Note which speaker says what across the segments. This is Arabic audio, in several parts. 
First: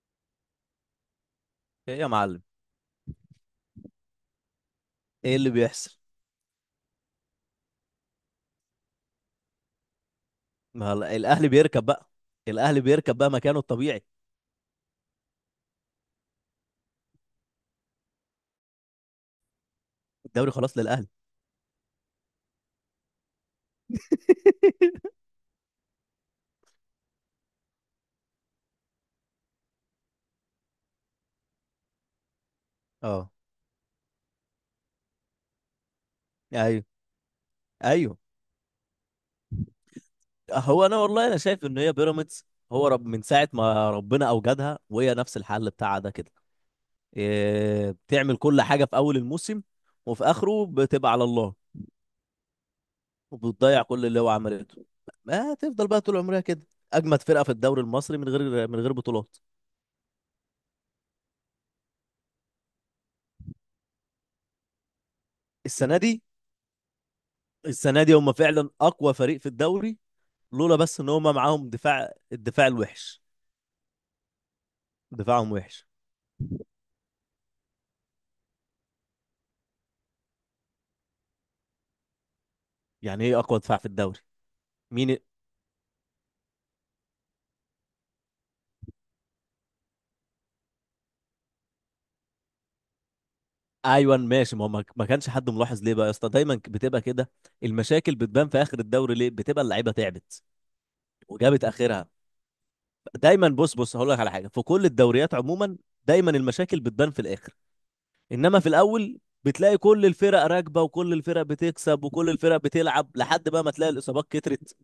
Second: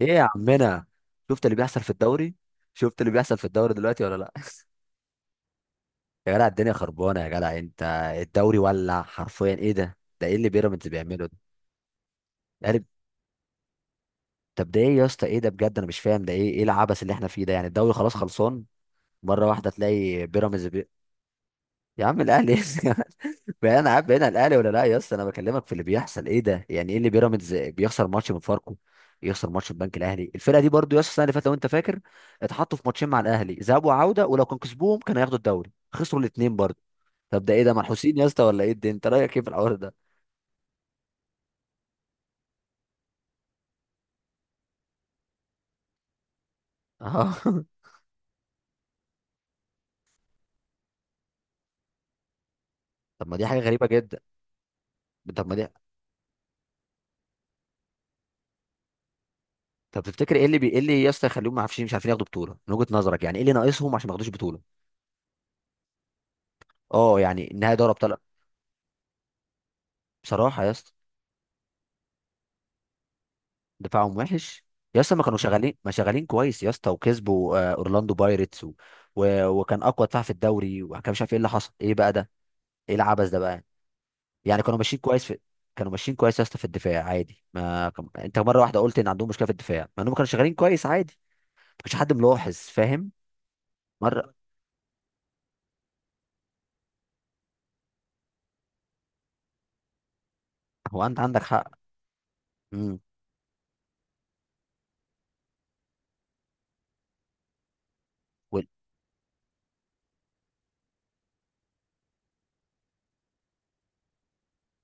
Speaker 1: ايه يا عمنا، شفت اللي بيحصل في
Speaker 2: ايه يا
Speaker 1: الدوري؟
Speaker 2: معلم.
Speaker 1: شفت اللي بيحصل في الدوري دلوقتي ولا لا؟
Speaker 2: ايه اللي بيحصل؟
Speaker 1: يا جدع الدنيا خربانه يا جدع انت. الدوري ولع حرفيا. ايه ده ايه اللي بيراميدز
Speaker 2: ما هلا
Speaker 1: بيعمله ده؟
Speaker 2: الاهلي بيركب بقى. الاهلي
Speaker 1: يعني
Speaker 2: بيركب بقى مكانه الطبيعي.
Speaker 1: طب ده ايه يا اسطى؟ ايه ده بجد؟ انا مش فاهم ده ايه. ايه العبث اللي احنا فيه ده؟ يعني الدوري خلاص خلصان. مره واحده تلاقي
Speaker 2: الدوري
Speaker 1: بيراميدز.
Speaker 2: خلاص للاهلي.
Speaker 1: يا عم الاهلي. بقى انا عارف بعيد عن الاهلي ولا لا يا اسطى. انا بكلمك في اللي بيحصل. ايه ده؟ يعني ايه اللي بيراميدز بيخسر ماتش من فاركو، يخسر ماتش من بنك الاهلي؟ الفرقه دي برضو يا اسطى السنه اللي فاتت لو انت فاكر اتحطوا في ماتشين مع
Speaker 2: اه.
Speaker 1: الاهلي، ذهاب وعوده، ولو كان كسبوهم كانوا هياخدوا الدوري، خسروا الاثنين برضو.
Speaker 2: ايوه.
Speaker 1: طب ده ايه ده؟ منحوسين
Speaker 2: ايوه،
Speaker 1: يا اسطى ولا ايه؟ ده انت رايك ايه في الحوار ده؟
Speaker 2: هو انا والله انا شايف ان هي بيراميدز هو رب من ساعه ما ربنا اوجدها وهي نفس الحل بتاعها ده كده.
Speaker 1: اه.
Speaker 2: إيه، بتعمل كل حاجه في اول الموسم وفي اخره بتبقى على الله
Speaker 1: طب ما دي حاجه
Speaker 2: وبتضيع
Speaker 1: غريبه
Speaker 2: كل
Speaker 1: جدا.
Speaker 2: اللي هو عملته.
Speaker 1: طب ما
Speaker 2: ما
Speaker 1: دي.
Speaker 2: تفضل بقى طول عمرها كده، اجمد فرقه في الدوري المصري من غير من غير بطولات.
Speaker 1: طب تفتكر ايه اللي ايه اللي يا اسطى يخليهم ما عارفين مش عارفين ياخدوا بطوله من وجهه نظرك؟ يعني ايه اللي ناقصهم عشان ما ياخدوش بطوله؟
Speaker 2: السنه دي،
Speaker 1: اه يعني النهائي دوري
Speaker 2: السنه دي
Speaker 1: ابطال.
Speaker 2: هم فعلا اقوى فريق في الدوري،
Speaker 1: بصراحه يا
Speaker 2: لولا
Speaker 1: اسطى
Speaker 2: بس ان هم معاهم دفاع الدفاع الوحش.
Speaker 1: دفاعهم وحش. يا اسطى ما كانوا
Speaker 2: دفاعهم
Speaker 1: شغالين،
Speaker 2: وحش.
Speaker 1: ما شغالين كويس يا اسطى، وكسبوا اورلاندو بايرتس وكان اقوى دفاع في الدوري، وكان مش عارف ايه اللي حصل. ايه بقى ده؟ ايه
Speaker 2: يعني
Speaker 1: العبث
Speaker 2: ايه
Speaker 1: ده
Speaker 2: اقوى
Speaker 1: بقى؟
Speaker 2: دفاع في الدوري؟
Speaker 1: يعني كانوا ماشيين
Speaker 2: مين؟
Speaker 1: كويس في، كانوا ماشيين كويس يا اسطى في الدفاع عادي. ما كان... انت مره واحده قلت ان عندهم مشكله في الدفاع مع انهم كانوا شغالين كويس عادي. ما كانش حد ملاحظ، فاهم؟
Speaker 2: ايوه
Speaker 1: مره.
Speaker 2: ماشي، ما هو ما كانش حد ملاحظ. ليه بقى يا اسطى دايما بتبقى كده؟ المشاكل بتبان في اخر الدوري، ليه؟ بتبقى اللعيبه تعبت
Speaker 1: هو انت عندك
Speaker 2: وجابت
Speaker 1: حق.
Speaker 2: اخرها.
Speaker 1: امم
Speaker 2: دايما بص، بص، هقول لك على حاجه في كل الدوريات عموما، دايما المشاكل بتبان في الاخر، انما في الاول بتلاقي كل الفرق راكبه وكل الفرق بتكسب وكل الفرق بتلعب، لحد بقى ما تلاقي الاصابات كترت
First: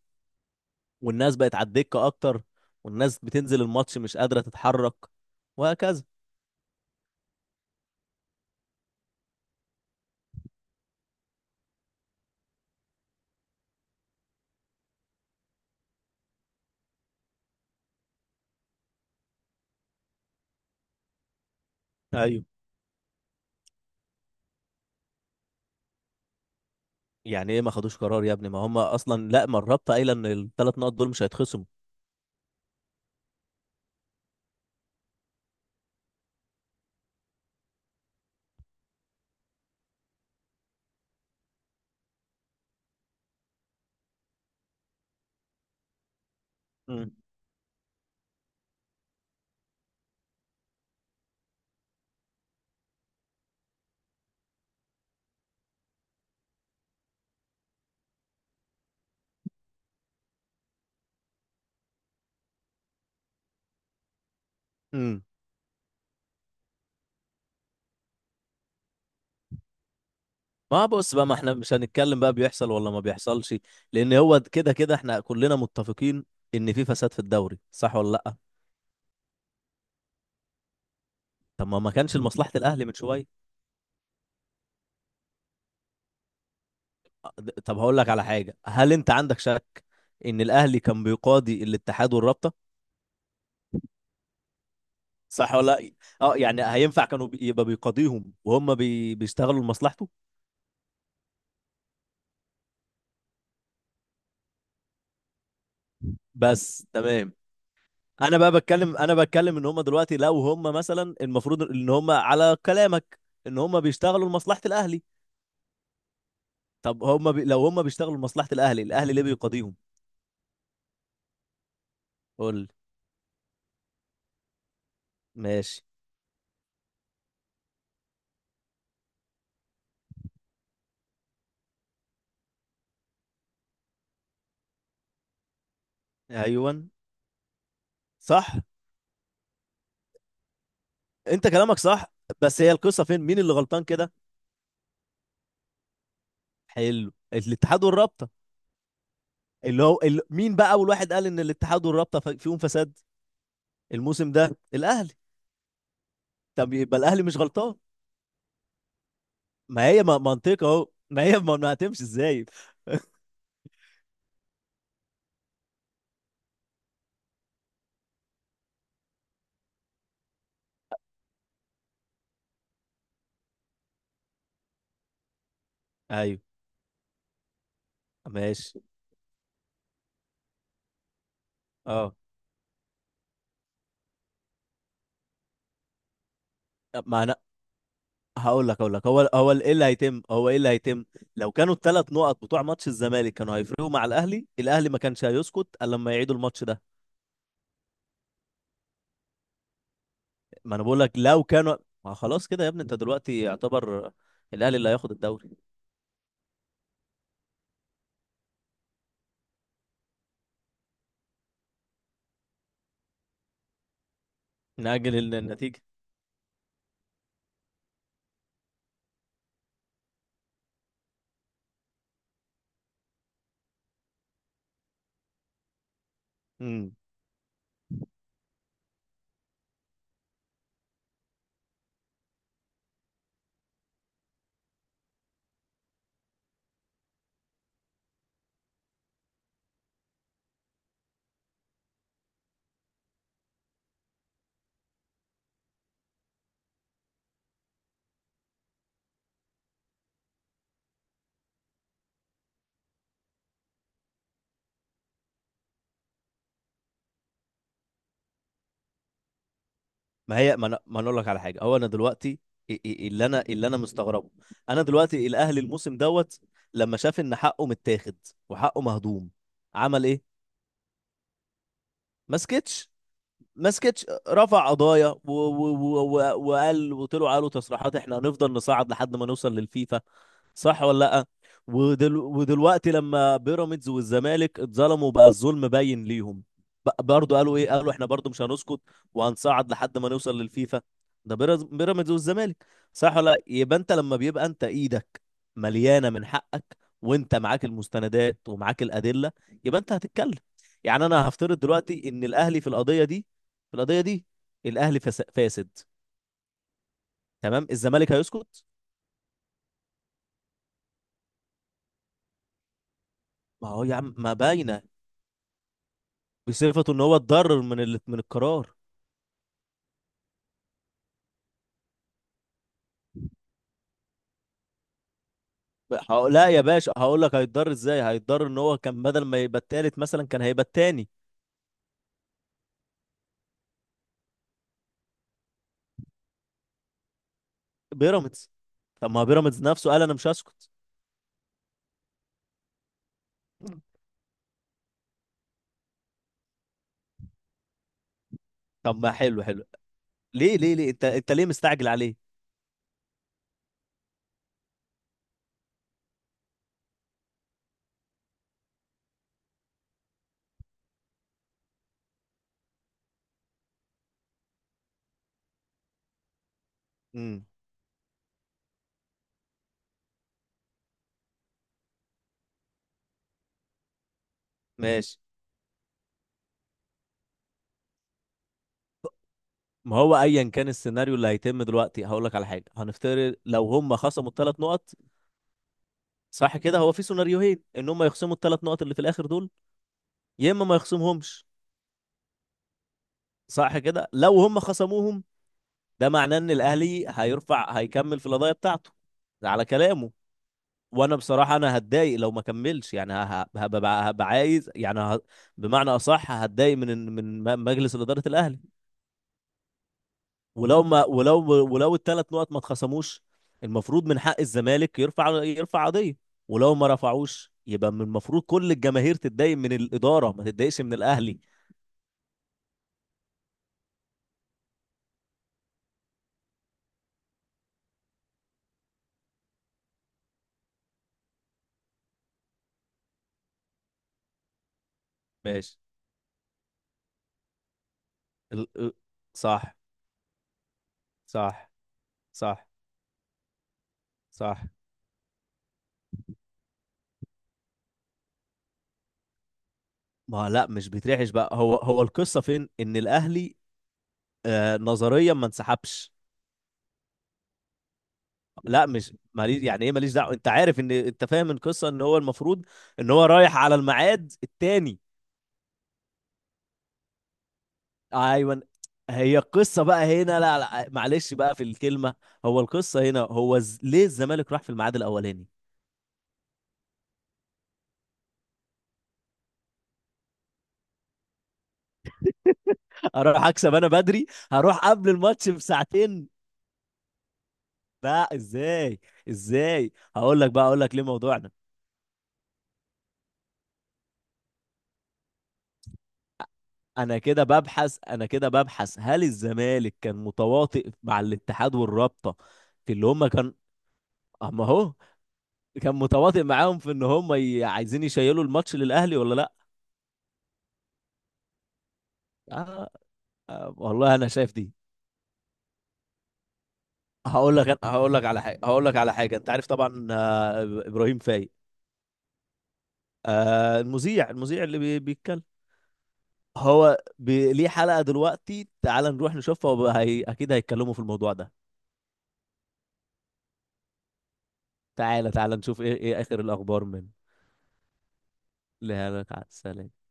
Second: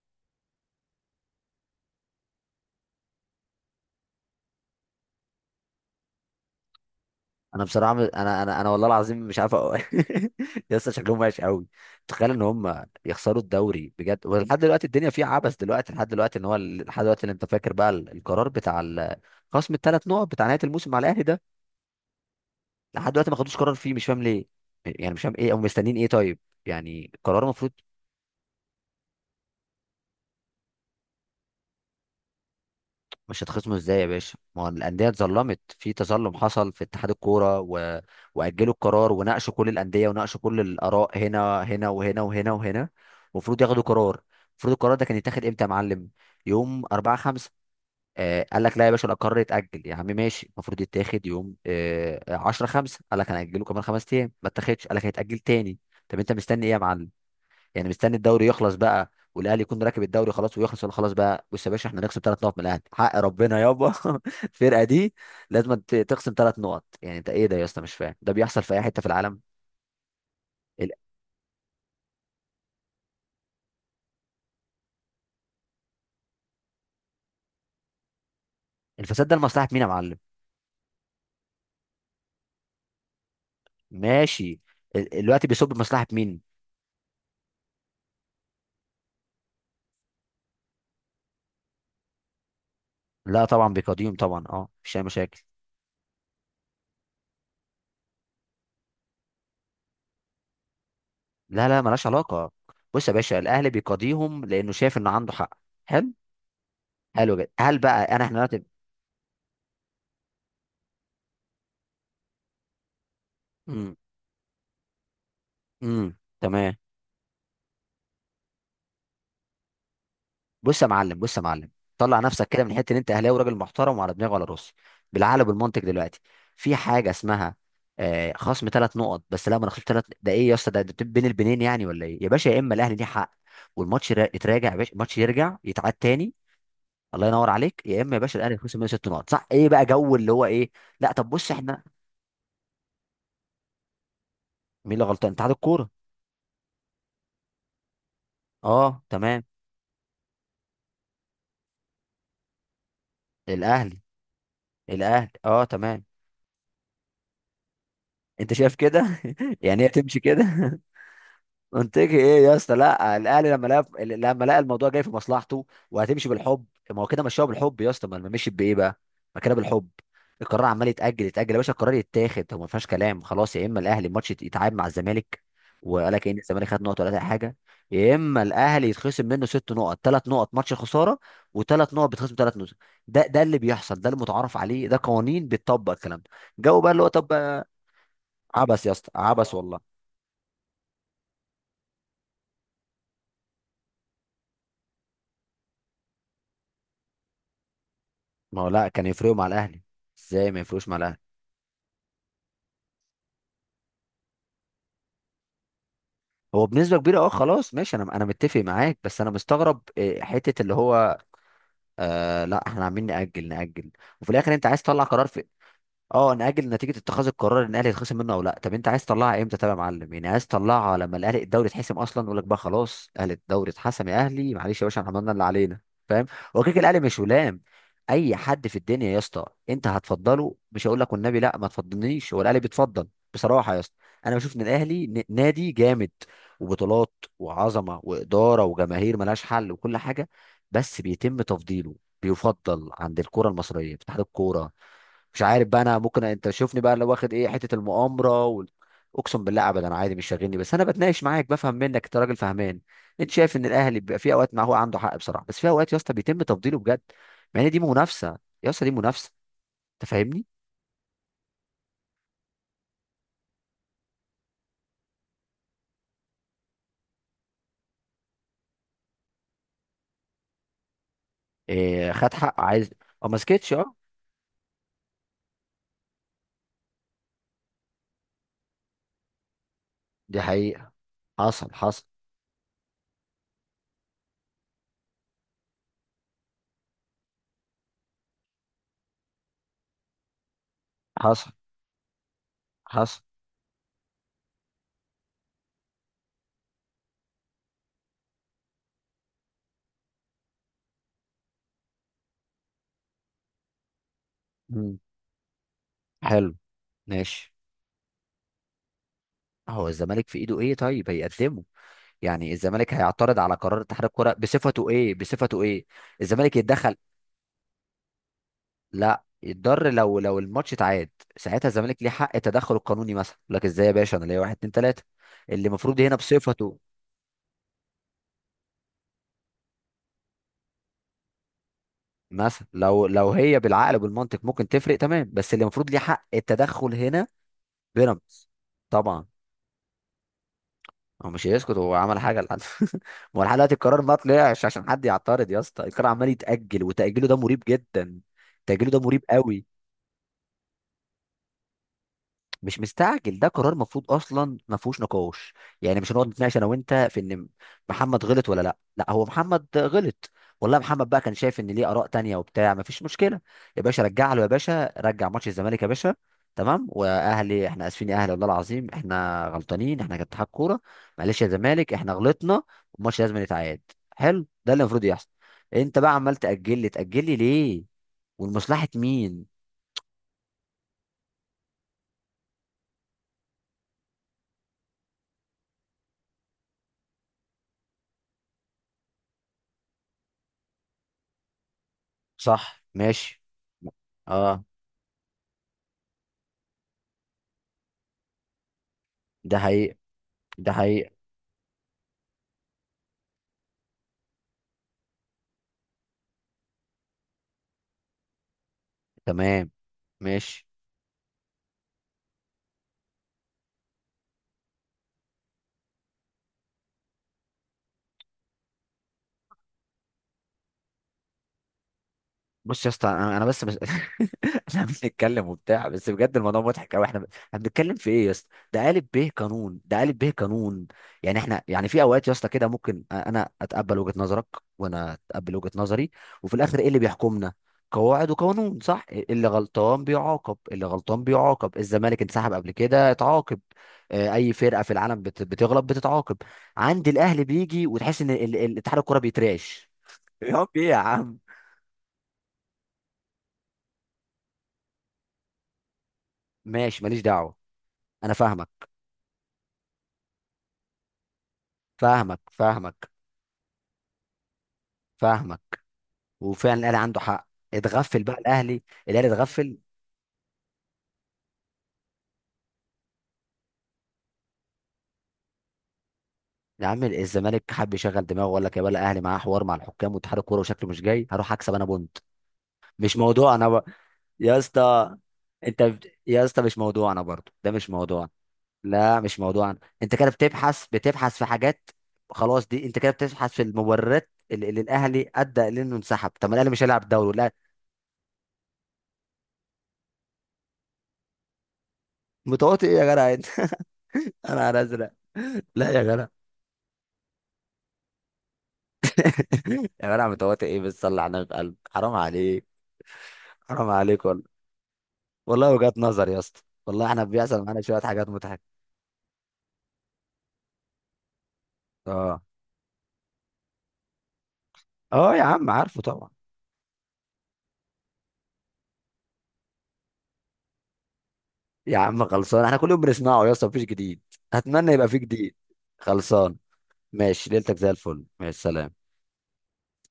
Speaker 2: والناس بقت على الدكة اكتر والناس بتنزل الماتش مش قادرة تتحرك، وهكذا.
Speaker 1: انا بصراحه انا والله العظيم مش عارف أقول. يا اسطى شكلهم وحش قوي. تخيل ان هم يخسروا الدوري بجد، ولحد دلوقتي الدنيا فيها عبث. دلوقتي لحد دلوقتي ان هو لحد دلوقتي اللي انت فاكر بقى القرار بتاع خصم الثلاث نقط بتاع نهايه الموسم على الاهلي ده،
Speaker 2: ايوه.
Speaker 1: لحد دلوقتي ما خدوش قرار فيه. مش فاهم ليه. يعني مش فاهم ايه، او مستنيين ايه؟ طيب، يعني قرار
Speaker 2: يعني ايه ما
Speaker 1: المفروض.
Speaker 2: خدوش قرار يا ابني؟ ما هم اصلا لا، ما الرابطة قايلة ان الثلاث نقط دول مش هيتخصموا.
Speaker 1: مش هتخصموا ازاي يا باشا؟ ما هو الانديه اتظلمت، في تظلم حصل في اتحاد الكوره، واجلوا القرار وناقشوا كل الانديه وناقشوا كل الاراء هنا، هنا وهنا وهنا وهنا. المفروض ياخدوا قرار. المفروض القرار ده كان يتاخد امتى يا معلم؟ يوم
Speaker 2: امم
Speaker 1: 4 5. آه قال لك لا يا باشا، القرار يتاجل. يا عم ماشي، المفروض يتاخد يوم آه 10 5. قال لك هنأجله كمان 5 ايام، ما اتاخدش، قال لك هيتاجل تاني. طب انت مستني ايه يا معلم؟ يعني مستني الدوري يخلص بقى والاهلي يكون راكب الدوري خلاص ويخلص؟ ولا خلاص بقى بص يا باشا احنا نخصم 3 نقط من الاهلي حق ربنا يابا. الفرقه دي
Speaker 2: امم
Speaker 1: لازم تخصم 3 نقط. يعني انت ايه ده يا اسطى؟ مش فاهم ده بيحصل في اي حته في العالم.
Speaker 2: ما
Speaker 1: ال-
Speaker 2: بص بقى، ما احنا مش هنتكلم بقى بيحصل ولا ما بيحصلش، لان هو كده كده احنا كلنا متفقين ان في فساد في الدوري، صح ولا لا؟
Speaker 1: الفساد ده لمصلحه مين يا معلم؟
Speaker 2: طب ما كانش لمصلحة الاهلي من شوية؟
Speaker 1: ماشي. الوقت بيصب بمصلحه مين؟
Speaker 2: طب هقول لك على حاجة، هل انت عندك شك ان الاهلي كان بيقاضي الاتحاد والرابطة؟
Speaker 1: لا طبعا بيقاضيهم طبعا، اه، مفيش اي مشاكل.
Speaker 2: صح ولا لأ؟ اه، يعني هينفع كانوا يبقى بيقاضيهم وهم بيشتغلوا لمصلحته؟
Speaker 1: لا لا، ملهاش علاقه. بص يا باشا الاهلي بيقاضيهم لانه شايف انه عنده حق. حلو.
Speaker 2: بس تمام.
Speaker 1: حلو جدا. هل بقى انا احنا
Speaker 2: انا بقى
Speaker 1: دلوقتي.
Speaker 2: بتكلم، انا بتكلم ان هم دلوقتي لو هم مثلا المفروض ان هم على كلامك ان هم
Speaker 1: امم
Speaker 2: بيشتغلوا لمصلحة الاهلي،
Speaker 1: امم تمام.
Speaker 2: طب هم لو هم بيشتغلوا لمصلحة الاهلي، الاهلي ليه بيقاضيهم؟
Speaker 1: بص يا معلم، بص يا معلم، طلع نفسك
Speaker 2: قول
Speaker 1: كده
Speaker 2: لي.
Speaker 1: من حته ان انت اهلاوي، راجل محترم وعلى دماغي وعلى راسي. بالعقل بالمنطق
Speaker 2: ماشي.
Speaker 1: دلوقتي في حاجه اسمها آه خصم 3 نقط. بس لا ما انا خصمت 3، ده ايه يا اسطى؟ ده بين البنين يعني ولا ايه يا باشا؟ يا اما الاهلي ليه حق والماتش يتراجع يا باشا، الماتش يرجع يتعاد تاني،
Speaker 2: ايوه
Speaker 1: الله ينور عليك. يا اما يا باشا الاهلي
Speaker 2: صح،
Speaker 1: يخسر منه 6 نقط، صح؟ ايه بقى جو اللي هو ايه؟ لا طب
Speaker 2: انت
Speaker 1: بص
Speaker 2: كلامك
Speaker 1: احنا.
Speaker 2: صح، بس هي القصة فين؟ مين اللي غلطان كده؟
Speaker 1: مين اللي غلطان؟ اتحاد الكوره.
Speaker 2: حلو، الاتحاد والرابطة،
Speaker 1: اه تمام.
Speaker 2: اللي هو مين بقى اول واحد قال ان الاتحاد والرابطة فيهم فساد؟
Speaker 1: الاهلي.
Speaker 2: الموسم ده الاهلي.
Speaker 1: الاهلي اه تمام.
Speaker 2: طب يبقى الاهلي مش غلطان.
Speaker 1: انت شايف كده؟ يعني
Speaker 2: ما
Speaker 1: هي
Speaker 2: هي
Speaker 1: تمشي كده؟
Speaker 2: منطقة اهو، ما هي ما هتمشي
Speaker 1: منطقي ايه
Speaker 2: ازاي؟
Speaker 1: يا اسطى؟ لا الاهلي لما لقى، لما لقى الموضوع جاي في مصلحته، وهتمشي بالحب. ما هو كده مشاها بالحب يا اسطى، ما ما مشيت بايه بقى؟ ما كده بالحب. القرار عمال يتاجل يا باشا. القرار يتاخد هو، ما فيهاش كلام. خلاص يا اما الاهلي الماتش يتعاد مع الزمالك، وقال لك ان
Speaker 2: ايوه
Speaker 1: الزمالك خد نقط ولا اي حاجه، يا اما
Speaker 2: ماشي.
Speaker 1: الاهلي يتخصم منه 6 نقط: 3 نقط ماتش خساره، وثلاث نقط
Speaker 2: اه.
Speaker 1: بتخصم 3 نقط. ده اللي بيحصل، ده المتعارف عليه، ده قوانين بتطبق الكلام ده. جو بقى اللي
Speaker 2: طب
Speaker 1: هو
Speaker 2: ما
Speaker 1: طب.
Speaker 2: انا هقول لك،
Speaker 1: عبس يا
Speaker 2: هقول لك،
Speaker 1: اسطى،
Speaker 2: هو
Speaker 1: عبس
Speaker 2: ايه
Speaker 1: والله.
Speaker 2: اللي هيتم، هو ايه اللي هيتم؟ لو كانوا الثلاث نقط بتوع ماتش الزمالك كانوا هيفرقوا مع الاهلي، الاهلي ما كانش هيسكت الا لما يعيدوا الماتش ده.
Speaker 1: ما هو لا كان يفرقوا مع الاهلي، ازاي ما
Speaker 2: ما انا
Speaker 1: يفرقوش مع
Speaker 2: بقول لك
Speaker 1: الاهلي؟
Speaker 2: لو كانوا، ما خلاص كده يا ابني، انت دلوقتي يعتبر الاهلي اللي هياخد الدوري.
Speaker 1: هو بنسبه كبيره اه، خلاص ماشي، انا متفق معاك، بس انا مستغرب إيه، حته اللي هو آه، لا احنا عاملين ناجل، وفي الاخر انت عايز تطلع قرار
Speaker 2: نأجل
Speaker 1: في.
Speaker 2: النتيجة.
Speaker 1: اه نأجل نتيجة اتخاذ القرار ان الاهلي يتخصم منه او لا. طب انت عايز تطلعها امتى طب يا معلم؟ يعني عايز تطلعها لما الاهلي الدوري اتحسم اصلا؟ يقول لك بقى خلاص اهلي الدوري اتحسم، يا اهلي معلش يا باشا احنا عملنا اللي علينا. فاهم؟ هو كده كده
Speaker 2: امم
Speaker 1: الاهلي مش ولام. اي حد في الدنيا يا اسطى. انت هتفضله، مش هقول لك والنبي لا ما تفضلنيش، هو الاهلي بيتفضل. بصراحة يا اسطى انا بشوف ان الاهلي نادي جامد، وبطولات وعظمة وإدارة وجماهير ملهاش حل وكل حاجة، بس بيتم تفضيله، بيفضل عند الكرة المصرية في اتحاد الكورة. مش عارف بقى انا، ممكن انت شوفني بقى لو واخد ايه حته المؤامره اقسم بالله ابدا، انا عادي مش شاغلني، بس انا بتناقش معاك بفهم منك، انت راجل فهمان. انت شايف ان الاهلي بيبقى في اوقات ما هو عنده حق بصراحه، بس في اوقات يا اسطى بيتم تفضيله بجد، مع ان دي منافسه يا اسطى، دي منافسه. انت
Speaker 2: ما
Speaker 1: فاهمني.
Speaker 2: هي، ما انا ما أنا اقول لك على حاجه، هو انا دلوقتي، اللي انا، اللي انا مستغربه، انا دلوقتي الاهلي الموسم دوت لما شاف ان حقه متاخد وحقه مهضوم، عمل ايه؟
Speaker 1: إيه، خد
Speaker 2: ما
Speaker 1: حق عايز.
Speaker 2: سكتش.
Speaker 1: اه ما
Speaker 2: ما
Speaker 1: سكتش، اه.
Speaker 2: سكتش، رفع قضايا و وقال وطلعوا قالوا تصريحات: احنا هنفضل نصعد لحد ما نوصل للفيفا.
Speaker 1: دي
Speaker 2: صح
Speaker 1: حقيقه.
Speaker 2: ولا لا؟
Speaker 1: حصل حصل.
Speaker 2: ودلوقتي لما بيراميدز والزمالك اتظلموا بقى الظلم باين ليهم، برضه قالوا ايه، قالوا احنا برضه مش هنسكت وهنصعد لحد ما نوصل للفيفا. ده
Speaker 1: حصل
Speaker 2: بيراميدز والزمالك. صح
Speaker 1: حصل.
Speaker 2: ولا لا؟ يبقى انت لما بيبقى انت ايدك مليانه من حقك وانت معاك المستندات ومعاك الادله، يبقى انت هتتكلم. يعني انا هفترض دلوقتي ان الاهلي في القضيه دي، في القضيه دي،
Speaker 1: مم.
Speaker 2: الاهلي فاسد.
Speaker 1: حلو. ماشي.
Speaker 2: تمام، الزمالك هيسكت؟
Speaker 1: هو الزمالك في ايده ايه طيب هيقدمه؟ يعني الزمالك هيعترض على
Speaker 2: ما
Speaker 1: قرار
Speaker 2: هو يا
Speaker 1: اتحاد
Speaker 2: عم
Speaker 1: الكوره
Speaker 2: ما باينه.
Speaker 1: بصفته ايه؟ بصفته ايه؟ الزمالك
Speaker 2: بصفته
Speaker 1: يتدخل.
Speaker 2: ان هو اتضرر من من القرار.
Speaker 1: لا يتضر لو لو الماتش اتعاد، ساعتها الزمالك ليه حق التدخل القانوني مثلا، يقول لك ازاي يا باشا انا ليا واحد اتنين تلاته. اللي المفروض هنا
Speaker 2: هقول لا يا
Speaker 1: بصفته
Speaker 2: باشا، هقول لك هيتضرر ازاي، هيتضرر ان هو كان بدل ما يبقى التالت مثلا كان هيبقى التاني.
Speaker 1: مثلا، لو لو هي بالعقل وبالمنطق ممكن تفرق تمام، بس اللي المفروض ليه حق التدخل هنا بيراميدز.
Speaker 2: بيراميدز. طب ما
Speaker 1: طبعا.
Speaker 2: بيراميدز نفسه قال انا مش هسكت.
Speaker 1: هو مش هيسكت، هو عمل حاجه لحد. ما هو لحد دلوقتي القرار ما طلعش عشان حد يعترض يا اسطى. القرار عمال يتاجل، وتاجيله ده مريب جدا، تاجيله ده
Speaker 2: طب ما
Speaker 1: مريب
Speaker 2: حلو
Speaker 1: قوي.
Speaker 2: حلو، ليه ليه انت، انت ليه مستعجل عليه؟
Speaker 1: مش مستعجل، ده قرار مفروض اصلا ما فيهوش نقاش. يعني مش هنقعد نتناقش انا وانت في ان محمد غلط ولا لا. لا هو محمد غلط والله. محمد بقى كان شايف ان ليه اراء تانية وبتاع، ما فيش مشكله. يا باشا رجع له، يا باشا رجع ماتش الزمالك يا باشا، تمام.
Speaker 2: امم
Speaker 1: واهلي احنا اسفين يا اهلي والله العظيم، احنا غلطانين احنا كاتحاد كوره، معلش يا زمالك احنا غلطنا، والماتش لازم يتعاد. حلو، ده اللي المفروض
Speaker 2: ماشي.
Speaker 1: يحصل. انت بقى عمال تاجل لي ليه؟ والمصلحه مين؟
Speaker 2: ما هو ايا كان السيناريو اللي هيتم دلوقتي، هقول لك على حاجه. هنفترض لو هم خصموا الثلاث نقط، صح كده؟ هو في سيناريوهين: ان هم يخصموا الثلاث نقط اللي في الاخر دول، يا اما ما يخصمهمش.
Speaker 1: صح ماشي.
Speaker 2: صح كده؟ لو هم
Speaker 1: اه
Speaker 2: خصموهم، ده معناه ان الاهلي هيرفع، هيكمل في القضيه بتاعته، ده
Speaker 1: ده
Speaker 2: على
Speaker 1: حقيقي،
Speaker 2: كلامه.
Speaker 1: ده حقيقة.
Speaker 2: وانا بصراحه انا هتضايق لو ما كملش، يعني هبقى، هبقى عايز يعني بمعنى اصح هتضايق من من مجلس اداره الاهلي.
Speaker 1: تمام، ماشي.
Speaker 2: ولو ولو الثلاث نقط ما اتخصموش، المفروض من حق الزمالك يرفع، يرفع قضيه. ولو ما رفعوش يبقى من المفروض كل الجماهير تتضايق من الاداره ما تتضايقش من الاهلي.
Speaker 1: بص يا اسطى انا بس احنا بنتكلم وبتاع، بس بجد الموضوع مضحك قوي. احنا احنا بنتكلم في ايه يا اسطى؟ ده قالب به قانون، ده قالب به قانون. يعني احنا يعني في اوقات يا اسطى كده ممكن انا اتقبل وجهة نظرك، وانا اتقبل وجهة
Speaker 2: ماشي.
Speaker 1: نظري، وفي الاخر ايه اللي بيحكمنا؟ قواعد
Speaker 2: ال...
Speaker 1: وقانون صح؟ اللي
Speaker 2: صح،
Speaker 1: غلطان بيعاقب، اللي غلطان
Speaker 2: صح،
Speaker 1: بيعاقب. الزمالك انسحب
Speaker 2: صح،
Speaker 1: قبل كده، اتعاقب. آه، اي
Speaker 2: صح.
Speaker 1: فرقة في العالم بتغلط بتتعاقب. عند الاهلي بيجي وتحس ان اتحاد الكرة بيترعش.
Speaker 2: ما هو
Speaker 1: يا
Speaker 2: لا
Speaker 1: عم
Speaker 2: مش
Speaker 1: ايه يا
Speaker 2: بيترعش
Speaker 1: عم؟
Speaker 2: بقى، هو، هو القصه فين ان الاهلي آه نظريا ما انسحبش؟
Speaker 1: ماشي، ماليش دعوه. انا فاهمك.
Speaker 2: لا مش ماليش، يعني ايه ماليش دعوه؟ انت عارف ان انت فاهم القصه ان هو
Speaker 1: فاهمك
Speaker 2: المفروض
Speaker 1: فاهمك
Speaker 2: ان هو رايح على الميعاد التاني.
Speaker 1: فاهمك وفعلا الاهلي عنده حق. اتغفل بقى
Speaker 2: ايوه.
Speaker 1: الاهلي، الاهلي
Speaker 2: هي
Speaker 1: اتغفل.
Speaker 2: القصه بقى هنا، لا لا معلش بقى في الكلمه، هو القصه هنا هو ليه الزمالك راح في الميعاد الاولاني؟
Speaker 1: يا عم الزمالك حب يشغل دماغه وقال لك يا بلا، الاهلي معاه حوار مع الحكام واتحاد الكوره وشكله مش جاي، هروح اكسب انا بونت. مش
Speaker 2: اروح
Speaker 1: موضوع انا
Speaker 2: اكسب انا بدري،
Speaker 1: يا
Speaker 2: هروح قبل
Speaker 1: اسطى
Speaker 2: الماتش
Speaker 1: انت
Speaker 2: بساعتين.
Speaker 1: يا اسطى مش موضوع انا برضه، ده مش موضوع.
Speaker 2: لا ازاي؟
Speaker 1: لا مش موضوع أنا.
Speaker 2: ازاي؟
Speaker 1: انت كده
Speaker 2: هقول لك بقى، اقول
Speaker 1: بتبحث
Speaker 2: لك ليه
Speaker 1: بتبحث في
Speaker 2: موضوعنا،
Speaker 1: حاجات، خلاص دي انت كده بتبحث في المبررات اللي اللي الاهلي ادى لانه انسحب. طب ما الاهلي مش هيلعب
Speaker 2: انا
Speaker 1: دوري.
Speaker 2: كده ببحث، انا كده ببحث هل الزمالك كان متواطئ مع الاتحاد والرابطه
Speaker 1: متواطئ
Speaker 2: في
Speaker 1: ايه
Speaker 2: اللي
Speaker 1: يا
Speaker 2: هم
Speaker 1: جدع انت؟
Speaker 2: كان، اما
Speaker 1: انا
Speaker 2: اهو،
Speaker 1: ازرق؟ لا
Speaker 2: كان
Speaker 1: يا جدع.
Speaker 2: متواطئ معاهم في ان هم عايزين يشيلوا الماتش للاهلي ولا لا؟
Speaker 1: يا جدع متواطئ ايه بس؟ صلي على النبي بقلب، حرام عليك.
Speaker 2: آه، آه
Speaker 1: حرام
Speaker 2: والله
Speaker 1: عليك
Speaker 2: انا
Speaker 1: والله،
Speaker 2: شايف دي.
Speaker 1: والله وجهات نظر يا اسطى. والله احنا
Speaker 2: هقول
Speaker 1: بيحصل
Speaker 2: لك،
Speaker 1: معانا شويه
Speaker 2: هقول لك
Speaker 1: حاجات
Speaker 2: على حاجه،
Speaker 1: مضحكه.
Speaker 2: هقول لك على حاجه، انت عارف طبعا آه ابراهيم فايق؟
Speaker 1: اه.
Speaker 2: آه المذيع، المذيع اللي
Speaker 1: اه يا
Speaker 2: بيتكلم؟
Speaker 1: عم عارفه طبعا.
Speaker 2: هو بي ليه حلقه دلوقتي، تعال نروح نشوفها، وبقى اكيد هيتكلموا في الموضوع ده.
Speaker 1: يا عم خلصان، احنا كل يوم بنسمعه يا اسطى، مفيش جديد. اتمنى يبقى فيه
Speaker 2: تعالى
Speaker 1: جديد.
Speaker 2: تعالى نشوف ايه، ايه اخر
Speaker 1: خلصان،
Speaker 2: الاخبار من.
Speaker 1: ماشي، ليلتك زي الفل، ماشي سلام.
Speaker 2: لا لا تعال، سلام.